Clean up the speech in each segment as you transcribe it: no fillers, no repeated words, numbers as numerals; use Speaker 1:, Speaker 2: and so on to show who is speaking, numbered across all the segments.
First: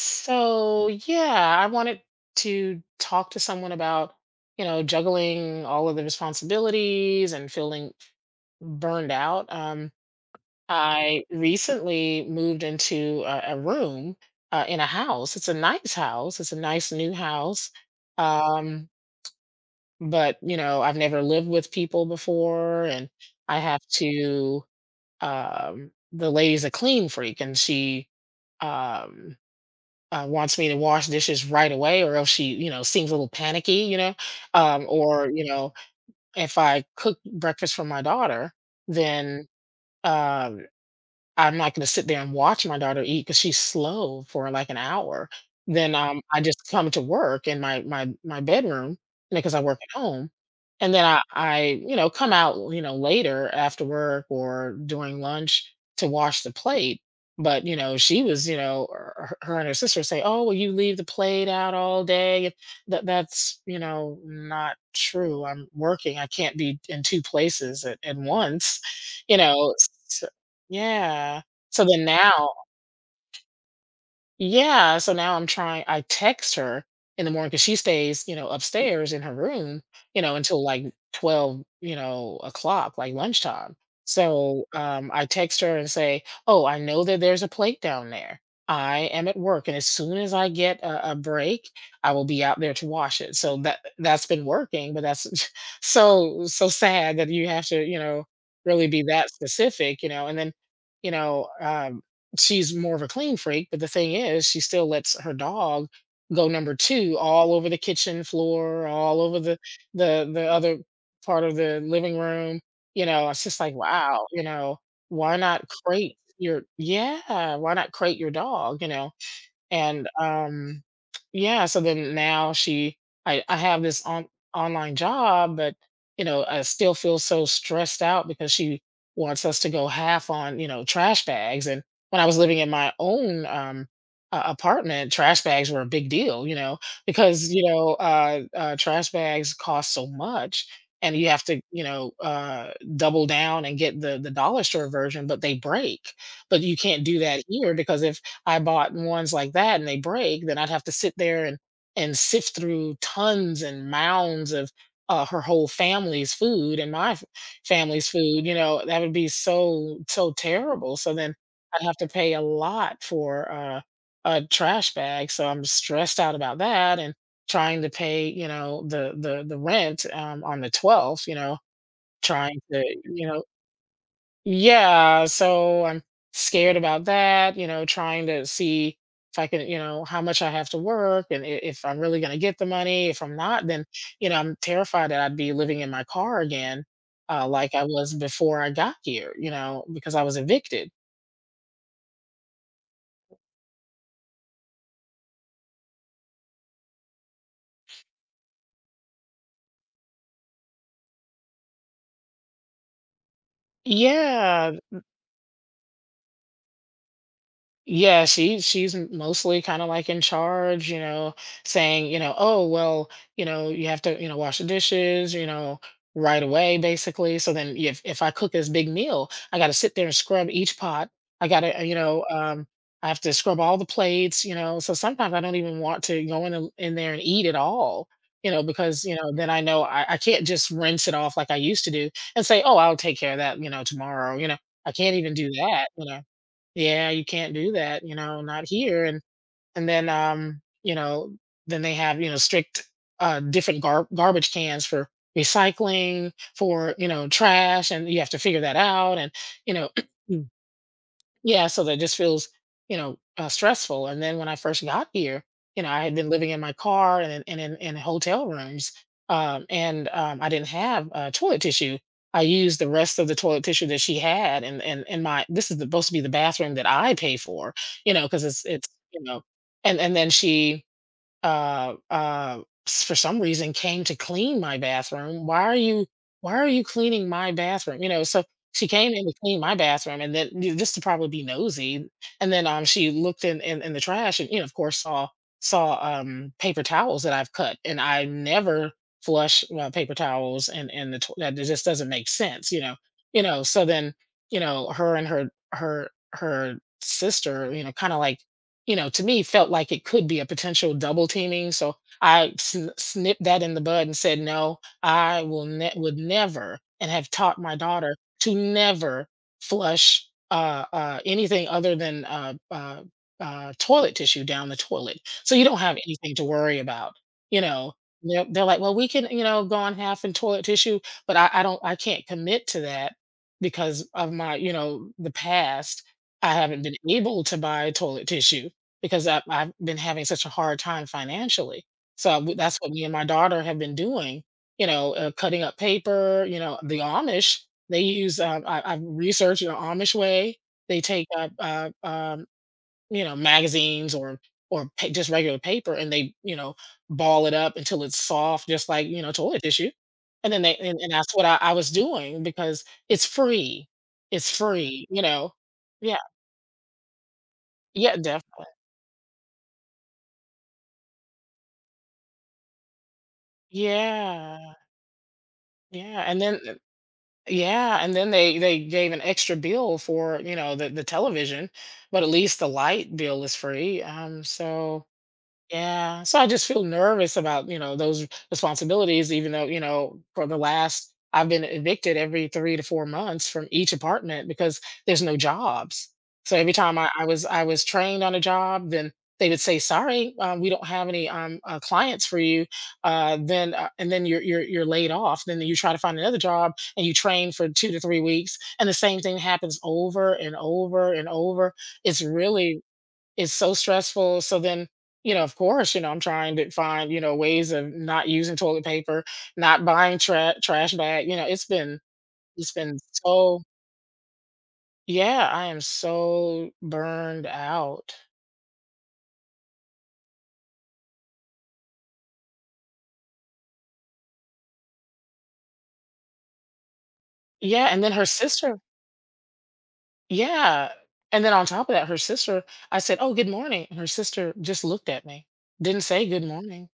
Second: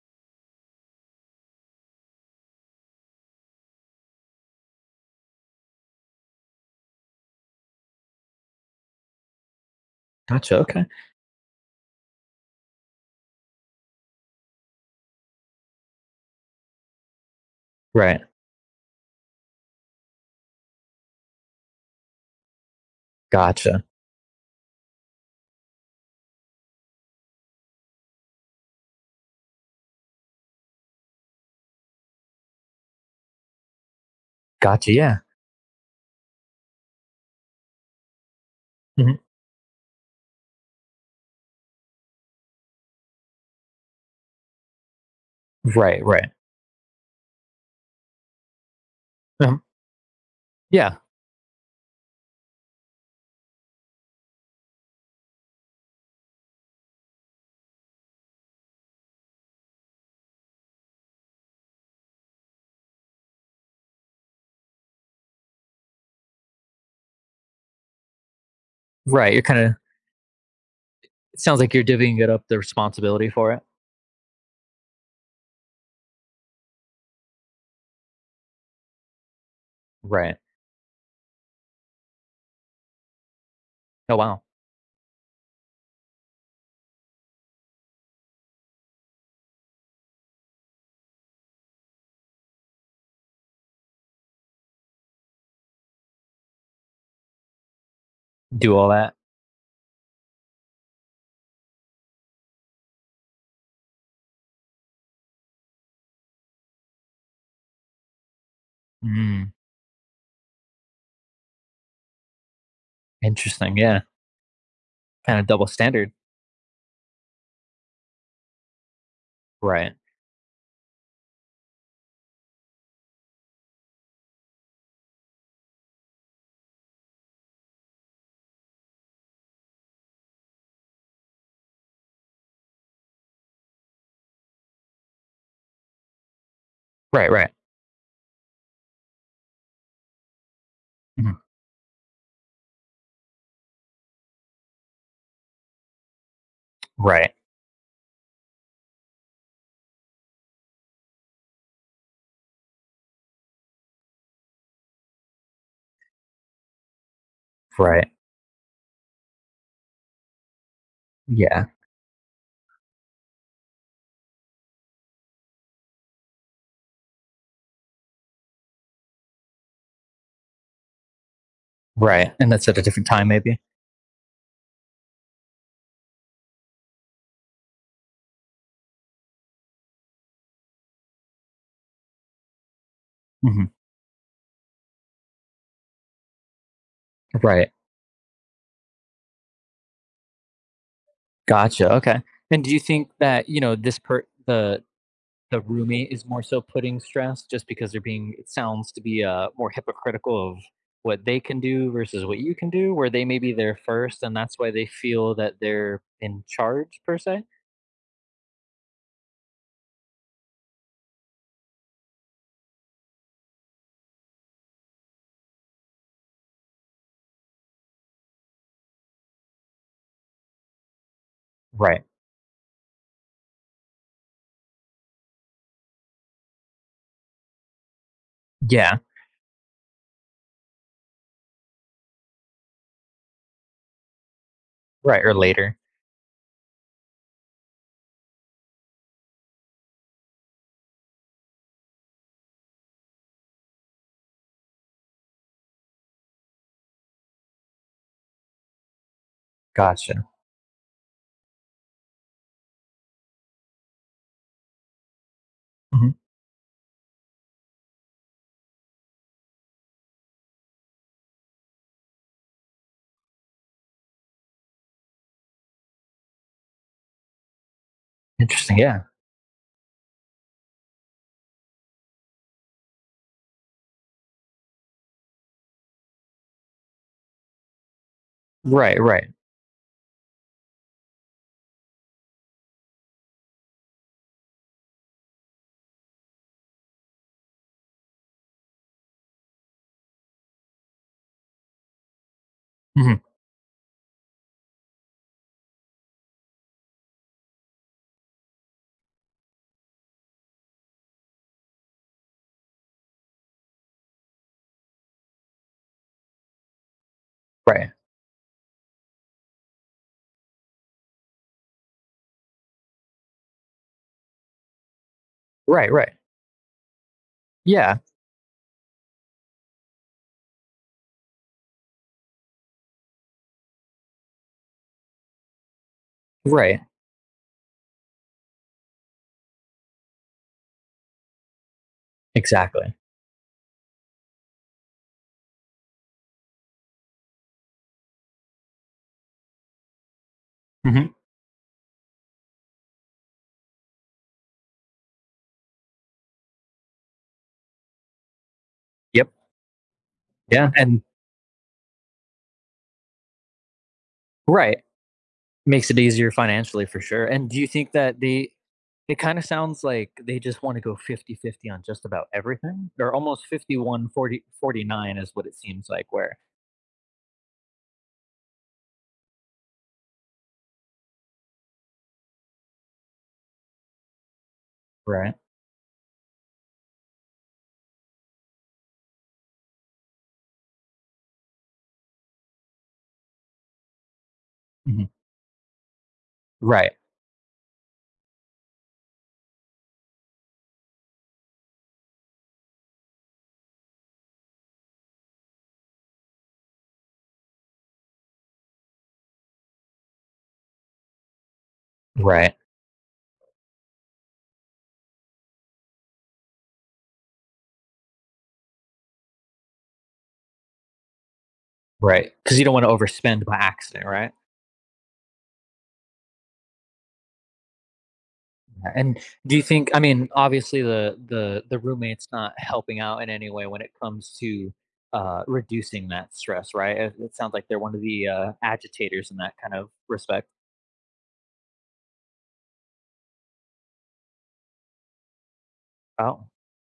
Speaker 1: So, yeah, I wanted to talk to someone about, juggling all of the responsibilities and feeling burned out.
Speaker 2: Gotcha. Okay.
Speaker 1: I recently moved into a room in a house. It's a nice house, it's a nice new house.
Speaker 2: Right.
Speaker 1: Um, but, I've never lived with people before, and I
Speaker 2: Gotcha.
Speaker 1: have to, the lady's a clean freak, and she, um, wants me to wash dishes right away, or else she, seems a little panicky. Um,
Speaker 2: Gotcha. Yeah.
Speaker 1: or you know, if I cook breakfast for my daughter,
Speaker 2: Hmm.
Speaker 1: then um, I'm not gonna sit there and watch my daughter eat because she's slow for, like, an hour. Then,
Speaker 2: Right. Right.
Speaker 1: I just come to work in my bedroom, because I
Speaker 2: Um,
Speaker 1: work at home, and
Speaker 2: yeah.
Speaker 1: then I come out, later after work or during lunch to wash the plate, but, she was, you know, her and her sister say, "Oh, well, you leave the plate out all day." That's not true. I'm working. I can't be in two places at once,
Speaker 2: Right.
Speaker 1: you
Speaker 2: You're kind
Speaker 1: know?
Speaker 2: of. It
Speaker 1: Yeah.
Speaker 2: sounds like you're
Speaker 1: So then
Speaker 2: divvying it up
Speaker 1: now,
Speaker 2: the responsibility for it.
Speaker 1: yeah, so now I text her in the morning because she stays, upstairs in her room,
Speaker 2: Right.
Speaker 1: until like 12, o'clock, like lunchtime.
Speaker 2: Oh, wow.
Speaker 1: So, I text her and say, "Oh, I know that there's a plate down there. I am at work, and as soon as I get a break, I will be out there to wash it." So that's been working, but that's so so sad that you have to,
Speaker 2: Do
Speaker 1: really
Speaker 2: all
Speaker 1: be
Speaker 2: that.
Speaker 1: that specific. And then, you know, um she's more of a clean freak, but the thing is, she still lets her dog go number two all over the kitchen floor, all over
Speaker 2: Mm,
Speaker 1: the other part of the living room. It's just like,
Speaker 2: interesting. Yeah.
Speaker 1: wow, why
Speaker 2: Kind of
Speaker 1: not
Speaker 2: double standard.
Speaker 1: crate your yeah, why not crate your dog? You know,
Speaker 2: Right.
Speaker 1: and, um, yeah, so then now she I have this on online job, but I still feel so stressed out because she wants us to go half on, trash bags, and when I was living in my own, a apartment, trash bags were a big deal, you know,
Speaker 2: Right.
Speaker 1: because,
Speaker 2: Right.
Speaker 1: you know, uh, uh, trash bags cost so much, and you
Speaker 2: Mhm.
Speaker 1: have to, double down and get the dollar store version, but they break. But you can't do
Speaker 2: Right.
Speaker 1: that here because if I bought ones like that and they break, then I'd have to sit there and sift through tons and mounds of, her whole family's food and my f family's
Speaker 2: Right.
Speaker 1: food, that would be so, so terrible, so then
Speaker 2: Yeah.
Speaker 1: I'd have to pay a lot for, a trash bag, so I'm stressed out about that and trying to pay, the rent, on the 12th, you know,
Speaker 2: Right. And
Speaker 1: trying
Speaker 2: that's at a
Speaker 1: to,
Speaker 2: different
Speaker 1: you
Speaker 2: time,
Speaker 1: know
Speaker 2: maybe.
Speaker 1: yeah, so I'm scared about that, trying to see if I can, how much I have to work, and if I'm really going to get the money. If I'm not,
Speaker 2: Hmm.
Speaker 1: then, I'm terrified that I'd be living in my car again,
Speaker 2: Right.
Speaker 1: like I was before I got here, because I was evicted.
Speaker 2: Gotcha. Okay. And do you think that, you know, this per the roommate is more so putting stress just because they're being, it sounds, to be more hypocritical of what they can do versus what you can do, where they may be there first and that's why
Speaker 1: Yeah.
Speaker 2: they feel that they're in charge, per se.
Speaker 1: Yeah, she's mostly kind of like in charge, saying, oh, well, you have to, wash the dishes, right away, basically. So then if I cook this big meal, I got to sit there and scrub each pot. I got to,
Speaker 2: Right.
Speaker 1: I have to scrub all the plates, So sometimes I don't even want to go in in there and eat at all,
Speaker 2: Yeah.
Speaker 1: because, then I know I can't just rinse it off like I used to do and say, oh, I'll take care of that, tomorrow. I can't
Speaker 2: Right.
Speaker 1: even
Speaker 2: Or
Speaker 1: do
Speaker 2: later.
Speaker 1: that, yeah, you can't do that, not here. And then then they have, strict different garbage cans for recycling, for, trash, and you have to figure that out. And, you know,
Speaker 2: Gotcha.
Speaker 1: yeah, so that just feels, stressful. And then when I first got here, I
Speaker 2: Hmm.
Speaker 1: had been living in my car and in hotel rooms, and I didn't have toilet tissue. I used the rest of the toilet tissue that she had, and my this is supposed to be the bathroom that I pay for, because it's
Speaker 2: Interesting.
Speaker 1: it's
Speaker 2: Yeah.
Speaker 1: and then she uh uh for some reason came to clean my bathroom. Why are you why are you cleaning my bathroom? So she
Speaker 2: Right.
Speaker 1: came in
Speaker 2: Right.
Speaker 1: to clean my bathroom, and then, just to probably be nosy. And then she looked in the trash, and, of course, saw paper towels that I've cut, and I never flush, paper towels, and that just doesn't make sense.
Speaker 2: Hmm.
Speaker 1: So then her and her sister, kind of like, to me felt like it could be a potential double teaming. So I snipped that in the bud and said, no, I would never, and have taught my
Speaker 2: Right.
Speaker 1: daughter to never flush, anything other than, toilet tissue down the toilet. So you don't
Speaker 2: Right.
Speaker 1: have
Speaker 2: Right.
Speaker 1: anything to worry about, you know.
Speaker 2: Yeah.
Speaker 1: They're, like, well, we can, go on half in toilet tissue, but I can't commit to that because of my, the past. I
Speaker 2: Right.
Speaker 1: haven't been able to buy toilet tissue because I've been having such a hard time financially. So, w that's what
Speaker 2: Exactly.
Speaker 1: me and my daughter have been doing, cutting up paper, the Amish, they use, I've researched the Amish way. They
Speaker 2: Hmm.
Speaker 1: take up, magazines, or pa just regular paper, and they, ball it up until it's soft, just like,
Speaker 2: Yep.
Speaker 1: toilet tissue. And then
Speaker 2: Yeah.
Speaker 1: they
Speaker 2: And
Speaker 1: and that's what I was doing because it's free. It's
Speaker 2: right.
Speaker 1: free, you know?
Speaker 2: Makes it
Speaker 1: Yeah.
Speaker 2: easier financially for sure, and do you think
Speaker 1: Yeah,
Speaker 2: that they,
Speaker 1: definitely.
Speaker 2: it kinda sounds like they just wanna go fifty-fifty on just about everything? Or almost 51, 40,
Speaker 1: Yeah.
Speaker 2: 49 is what it seems like,
Speaker 1: Yeah,
Speaker 2: where,
Speaker 1: and then th yeah, and then they gave an extra bill for, the television, but at least the light bill is free, so
Speaker 2: right?
Speaker 1: yeah. So I just feel nervous about, those responsibilities, even though, for the last, I've been evicted every 3 to 4 months from each apartment because
Speaker 2: Mhm.
Speaker 1: there's no jobs. So every
Speaker 2: Right.
Speaker 1: time I was trained on a job, then they would say, sorry, we don't have any, clients for you. Then, and then you're laid off. Then you try to find another job and you train for 2 to 3 weeks. And the same thing happens over and over and over. It's
Speaker 2: Right.
Speaker 1: really it's so stressful. So then, of course, I'm trying to find, ways of not using toilet paper, not buying trash bag.
Speaker 2: Because you
Speaker 1: It's
Speaker 2: don't wanna
Speaker 1: been
Speaker 2: overspend by
Speaker 1: so,
Speaker 2: accident, right?
Speaker 1: yeah, I am so burned out.
Speaker 2: Yeah, and do you think, I mean, obviously, the roommate's not helping out in any way when it comes to, reducing that stress, right? It sounds like they're
Speaker 1: Yeah.
Speaker 2: one of
Speaker 1: And then her
Speaker 2: the,
Speaker 1: sister,
Speaker 2: agitators in that kind of respect.
Speaker 1: yeah. And then on top of that, her sister, I said, oh, good morning. And her sister just looked at me, didn't say good
Speaker 2: Oh.
Speaker 1: morning.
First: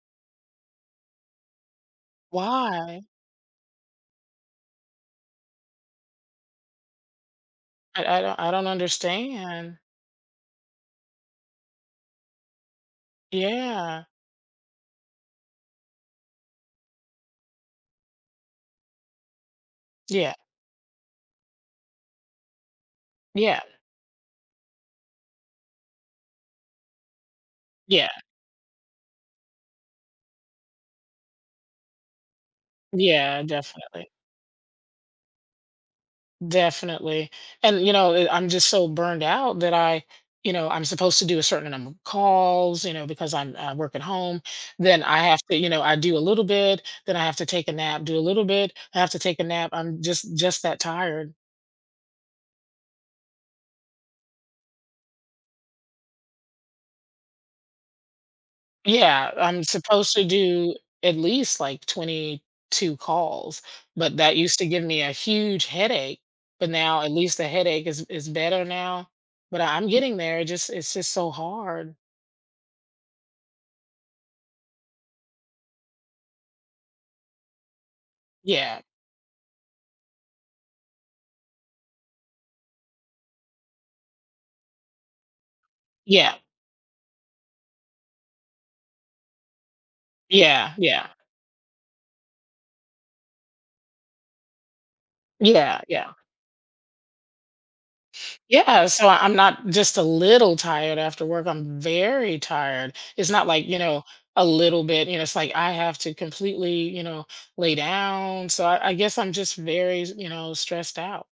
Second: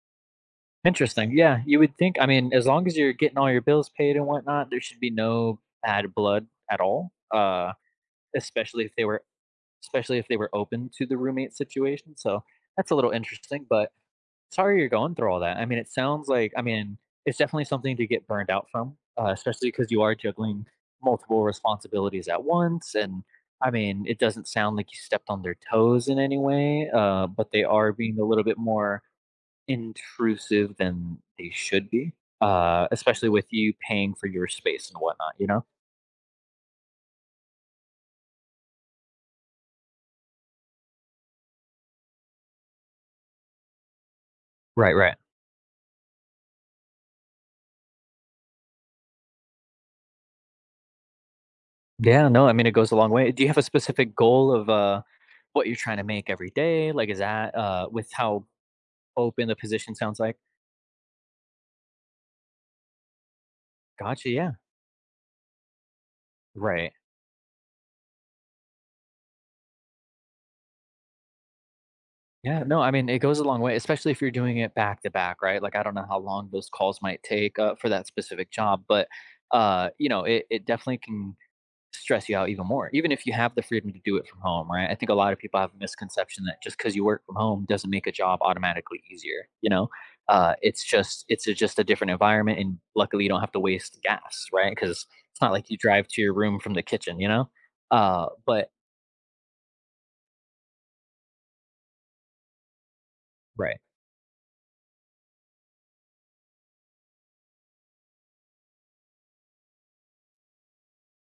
Speaker 2: Interesting. Yeah, you would think, I mean, as long as
Speaker 1: Why?
Speaker 2: you're getting all your bills paid and whatnot, there should be no bad blood at all,
Speaker 1: I don't
Speaker 2: especially if they were
Speaker 1: understand.
Speaker 2: especially if they were open to the roommate situation, so that's a little interesting, but
Speaker 1: Yeah.
Speaker 2: sorry you're going through all that. I mean, it sounds like, I mean, it's definitely something to get burned out from, especially because you are
Speaker 1: Yeah.
Speaker 2: juggling multiple responsibilities at once, and,
Speaker 1: Yeah.
Speaker 2: I mean, it doesn't sound like you stepped on their toes in any way, but they are
Speaker 1: Yeah.
Speaker 2: being a little bit more intrusive than they should be, especially
Speaker 1: Yeah. Yeah.
Speaker 2: with you
Speaker 1: Definitely.
Speaker 2: paying for your space and whatnot, you know?
Speaker 1: Definitely. And, I'm just so burned out that I'm supposed to do a certain number of calls, because I work at home.
Speaker 2: Right,
Speaker 1: Then
Speaker 2: right.
Speaker 1: I have to, you know, I do a little bit, then I have to take a nap, do a little bit, I have to take a nap. I'm just that tired.
Speaker 2: Yeah, no, I mean, it goes a long way. Do you have a specific goal of what you're trying to make every day? Like, is that with how
Speaker 1: Yeah.
Speaker 2: open the
Speaker 1: I'm
Speaker 2: position
Speaker 1: supposed
Speaker 2: sounds
Speaker 1: to
Speaker 2: like?
Speaker 1: do at least like 22 calls, but
Speaker 2: Gotcha.
Speaker 1: that
Speaker 2: Yeah.
Speaker 1: used to give me a huge headache. But
Speaker 2: Right.
Speaker 1: now at least the headache is better now. But I'm getting there. It just, it's just so hard.
Speaker 2: Yeah. No, I mean, it goes a long way, especially if you're doing it back to back, right? Like, I don't know how long those calls might take for that specific
Speaker 1: Yeah.
Speaker 2: job, but, you know, it definitely can stress you out even more, even if you have the freedom to do it from home, right? I think a lot of people have a
Speaker 1: Yeah.
Speaker 2: misconception that just because you work from home doesn't make a job automatically easier. You know,
Speaker 1: Yeah,
Speaker 2: it's
Speaker 1: yeah,
Speaker 2: just it's a, just a different environment, and luckily you don't have to waste gas, right? Because it's not like you
Speaker 1: yeah,
Speaker 2: drive
Speaker 1: yeah.
Speaker 2: to your room from the kitchen, you know. But
Speaker 1: Yeah, so I'm not just a little tired after work, I'm very tired. It's not like,
Speaker 2: right.
Speaker 1: a little bit, it's like I have to completely, lay down. So I guess I'm just very, stressed out.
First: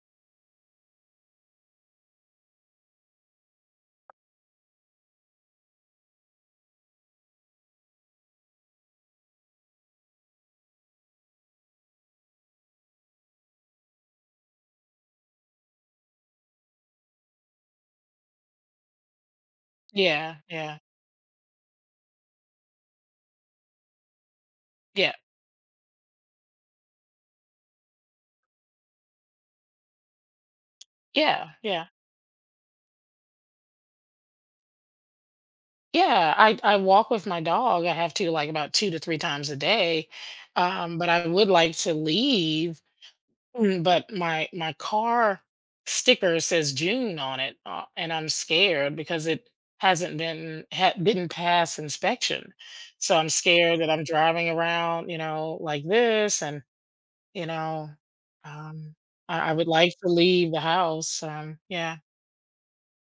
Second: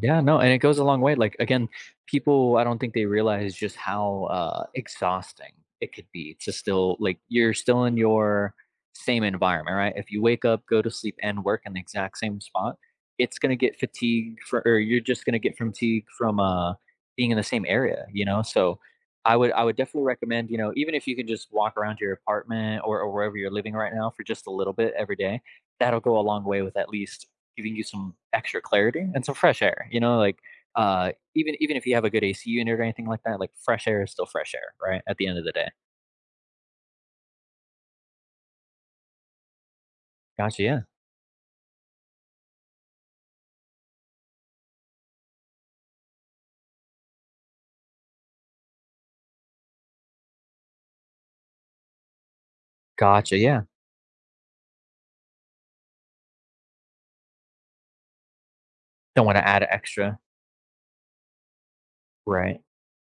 Speaker 2: Yeah, no, and it goes a long way. Like, again, people, I don't think they realize just how exhausting it could be to still, like, you're still in your same environment, right? If you wake up, go to sleep and work in the exact same spot, it's going to get fatigue for, or you're just going to get fatigue from being in the same area, you know? So I would definitely
Speaker 1: Yeah,
Speaker 2: recommend, you know,
Speaker 1: yeah,
Speaker 2: even if you can just walk around your apartment or wherever you're living right now for just a little bit
Speaker 1: yeah,
Speaker 2: every day, that'll go a long way with at least giving you some extra clarity and some fresh air. You know, like,
Speaker 1: yeah,
Speaker 2: even
Speaker 1: yeah,
Speaker 2: if you have a good AC unit or anything like that, like fresh air is still fresh air, right? At the end of the day.
Speaker 1: yeah. I walk with my dog. I have to like about 2 to 3 times a day,
Speaker 2: Gotcha. Yeah.
Speaker 1: but I would like to leave. But my car sticker says June on it, and I'm scared because it hasn't been didn't pass inspection. So I'm
Speaker 2: Gotcha. Yeah.
Speaker 1: scared that I'm driving around, like this, and you know, um,
Speaker 2: Don't want to
Speaker 1: I
Speaker 2: add
Speaker 1: would like to
Speaker 2: extra,
Speaker 1: leave the house. Yeah,
Speaker 2: right?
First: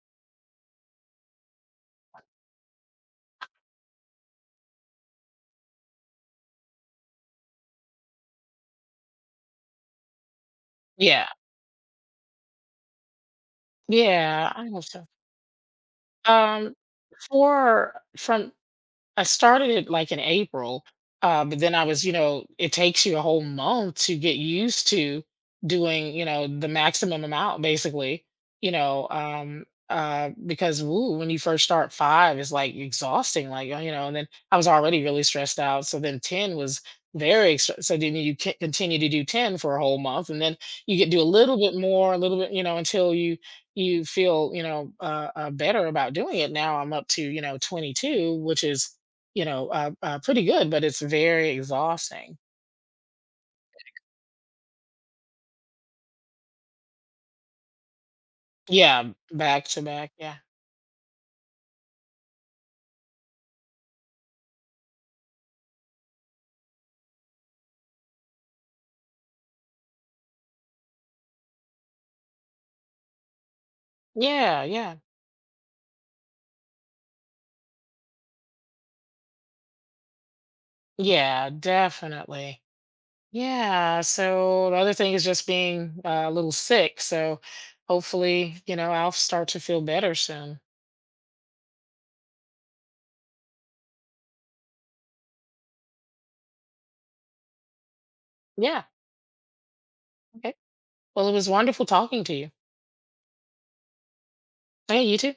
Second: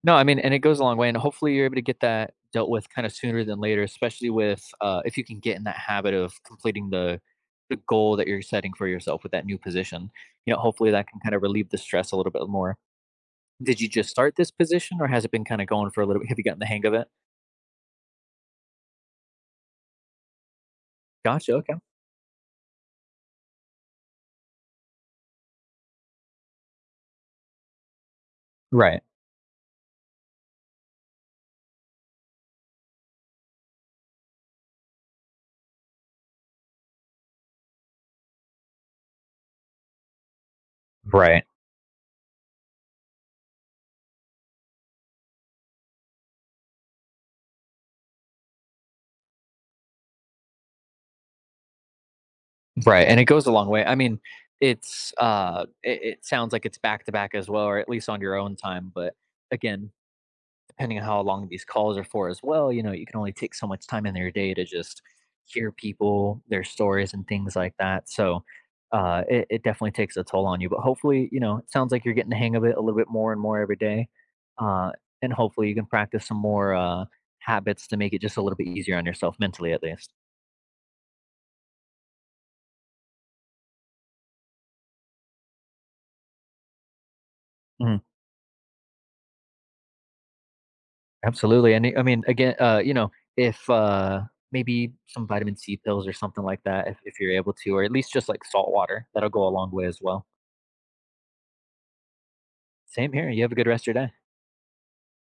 Speaker 2: No, I mean, and it goes a long way, and hopefully you're able to get that dealt with kind of sooner than later, especially with if you can get in that habit of completing the goal that you're setting for yourself with that new position. You know, hopefully that can
Speaker 1: yeah,
Speaker 2: kind of relieve the stress a little bit more. Did you just start this
Speaker 1: yeah. I hope
Speaker 2: position,
Speaker 1: so.
Speaker 2: or has it been kind of going for a little bit? Have you gotten the
Speaker 1: Um,
Speaker 2: hang of it?
Speaker 1: for from I started it like in April,
Speaker 2: Gotcha.
Speaker 1: but then
Speaker 2: Okay.
Speaker 1: I was, you know, it takes you a whole month to get used to doing, the maximum amount basically,
Speaker 2: Right.
Speaker 1: because woo, when you first start five is like exhausting, like, and then I was already really stressed out. So then ten was very, so then continue to do ten for a whole month, and then you get do a
Speaker 2: Right.
Speaker 1: little bit more, a little bit, until you feel, better about doing it. Now I'm up to, 22, which is, pretty good, but it's very exhausting.
Speaker 2: Right, and it goes a long way. I mean, it sounds like it's back to back as well, or at least on your own time,
Speaker 1: Yeah,
Speaker 2: but
Speaker 1: back to
Speaker 2: again,
Speaker 1: back. Yeah.
Speaker 2: depending on how long these calls are for as well, you know, you can only take so much time in your day to just hear people, their stories, and things like that, so, it definitely takes a toll on you, but hopefully, you know, it sounds like you're getting the hang of it a little bit more and more every day,
Speaker 1: Yeah.
Speaker 2: uh,
Speaker 1: Yeah.
Speaker 2: and hopefully you can practice some more, habits to make it just a little bit easier on yourself mentally, at least.
Speaker 1: Yeah. Definitely. Yeah. So the other thing is just being, a little sick. So hopefully, I'll start to feel better soon.
Speaker 2: Absolutely, and I mean, again, you know, if maybe some vitamin C pills or something like that, if you're able to, or at least just like salt
Speaker 1: Yeah.
Speaker 2: water, that'll go a long way as well.
Speaker 1: Okay. Well, it was wonderful talking to you.
Speaker 2: Same here. You have a good rest of your day.
Speaker 1: Hey, you too.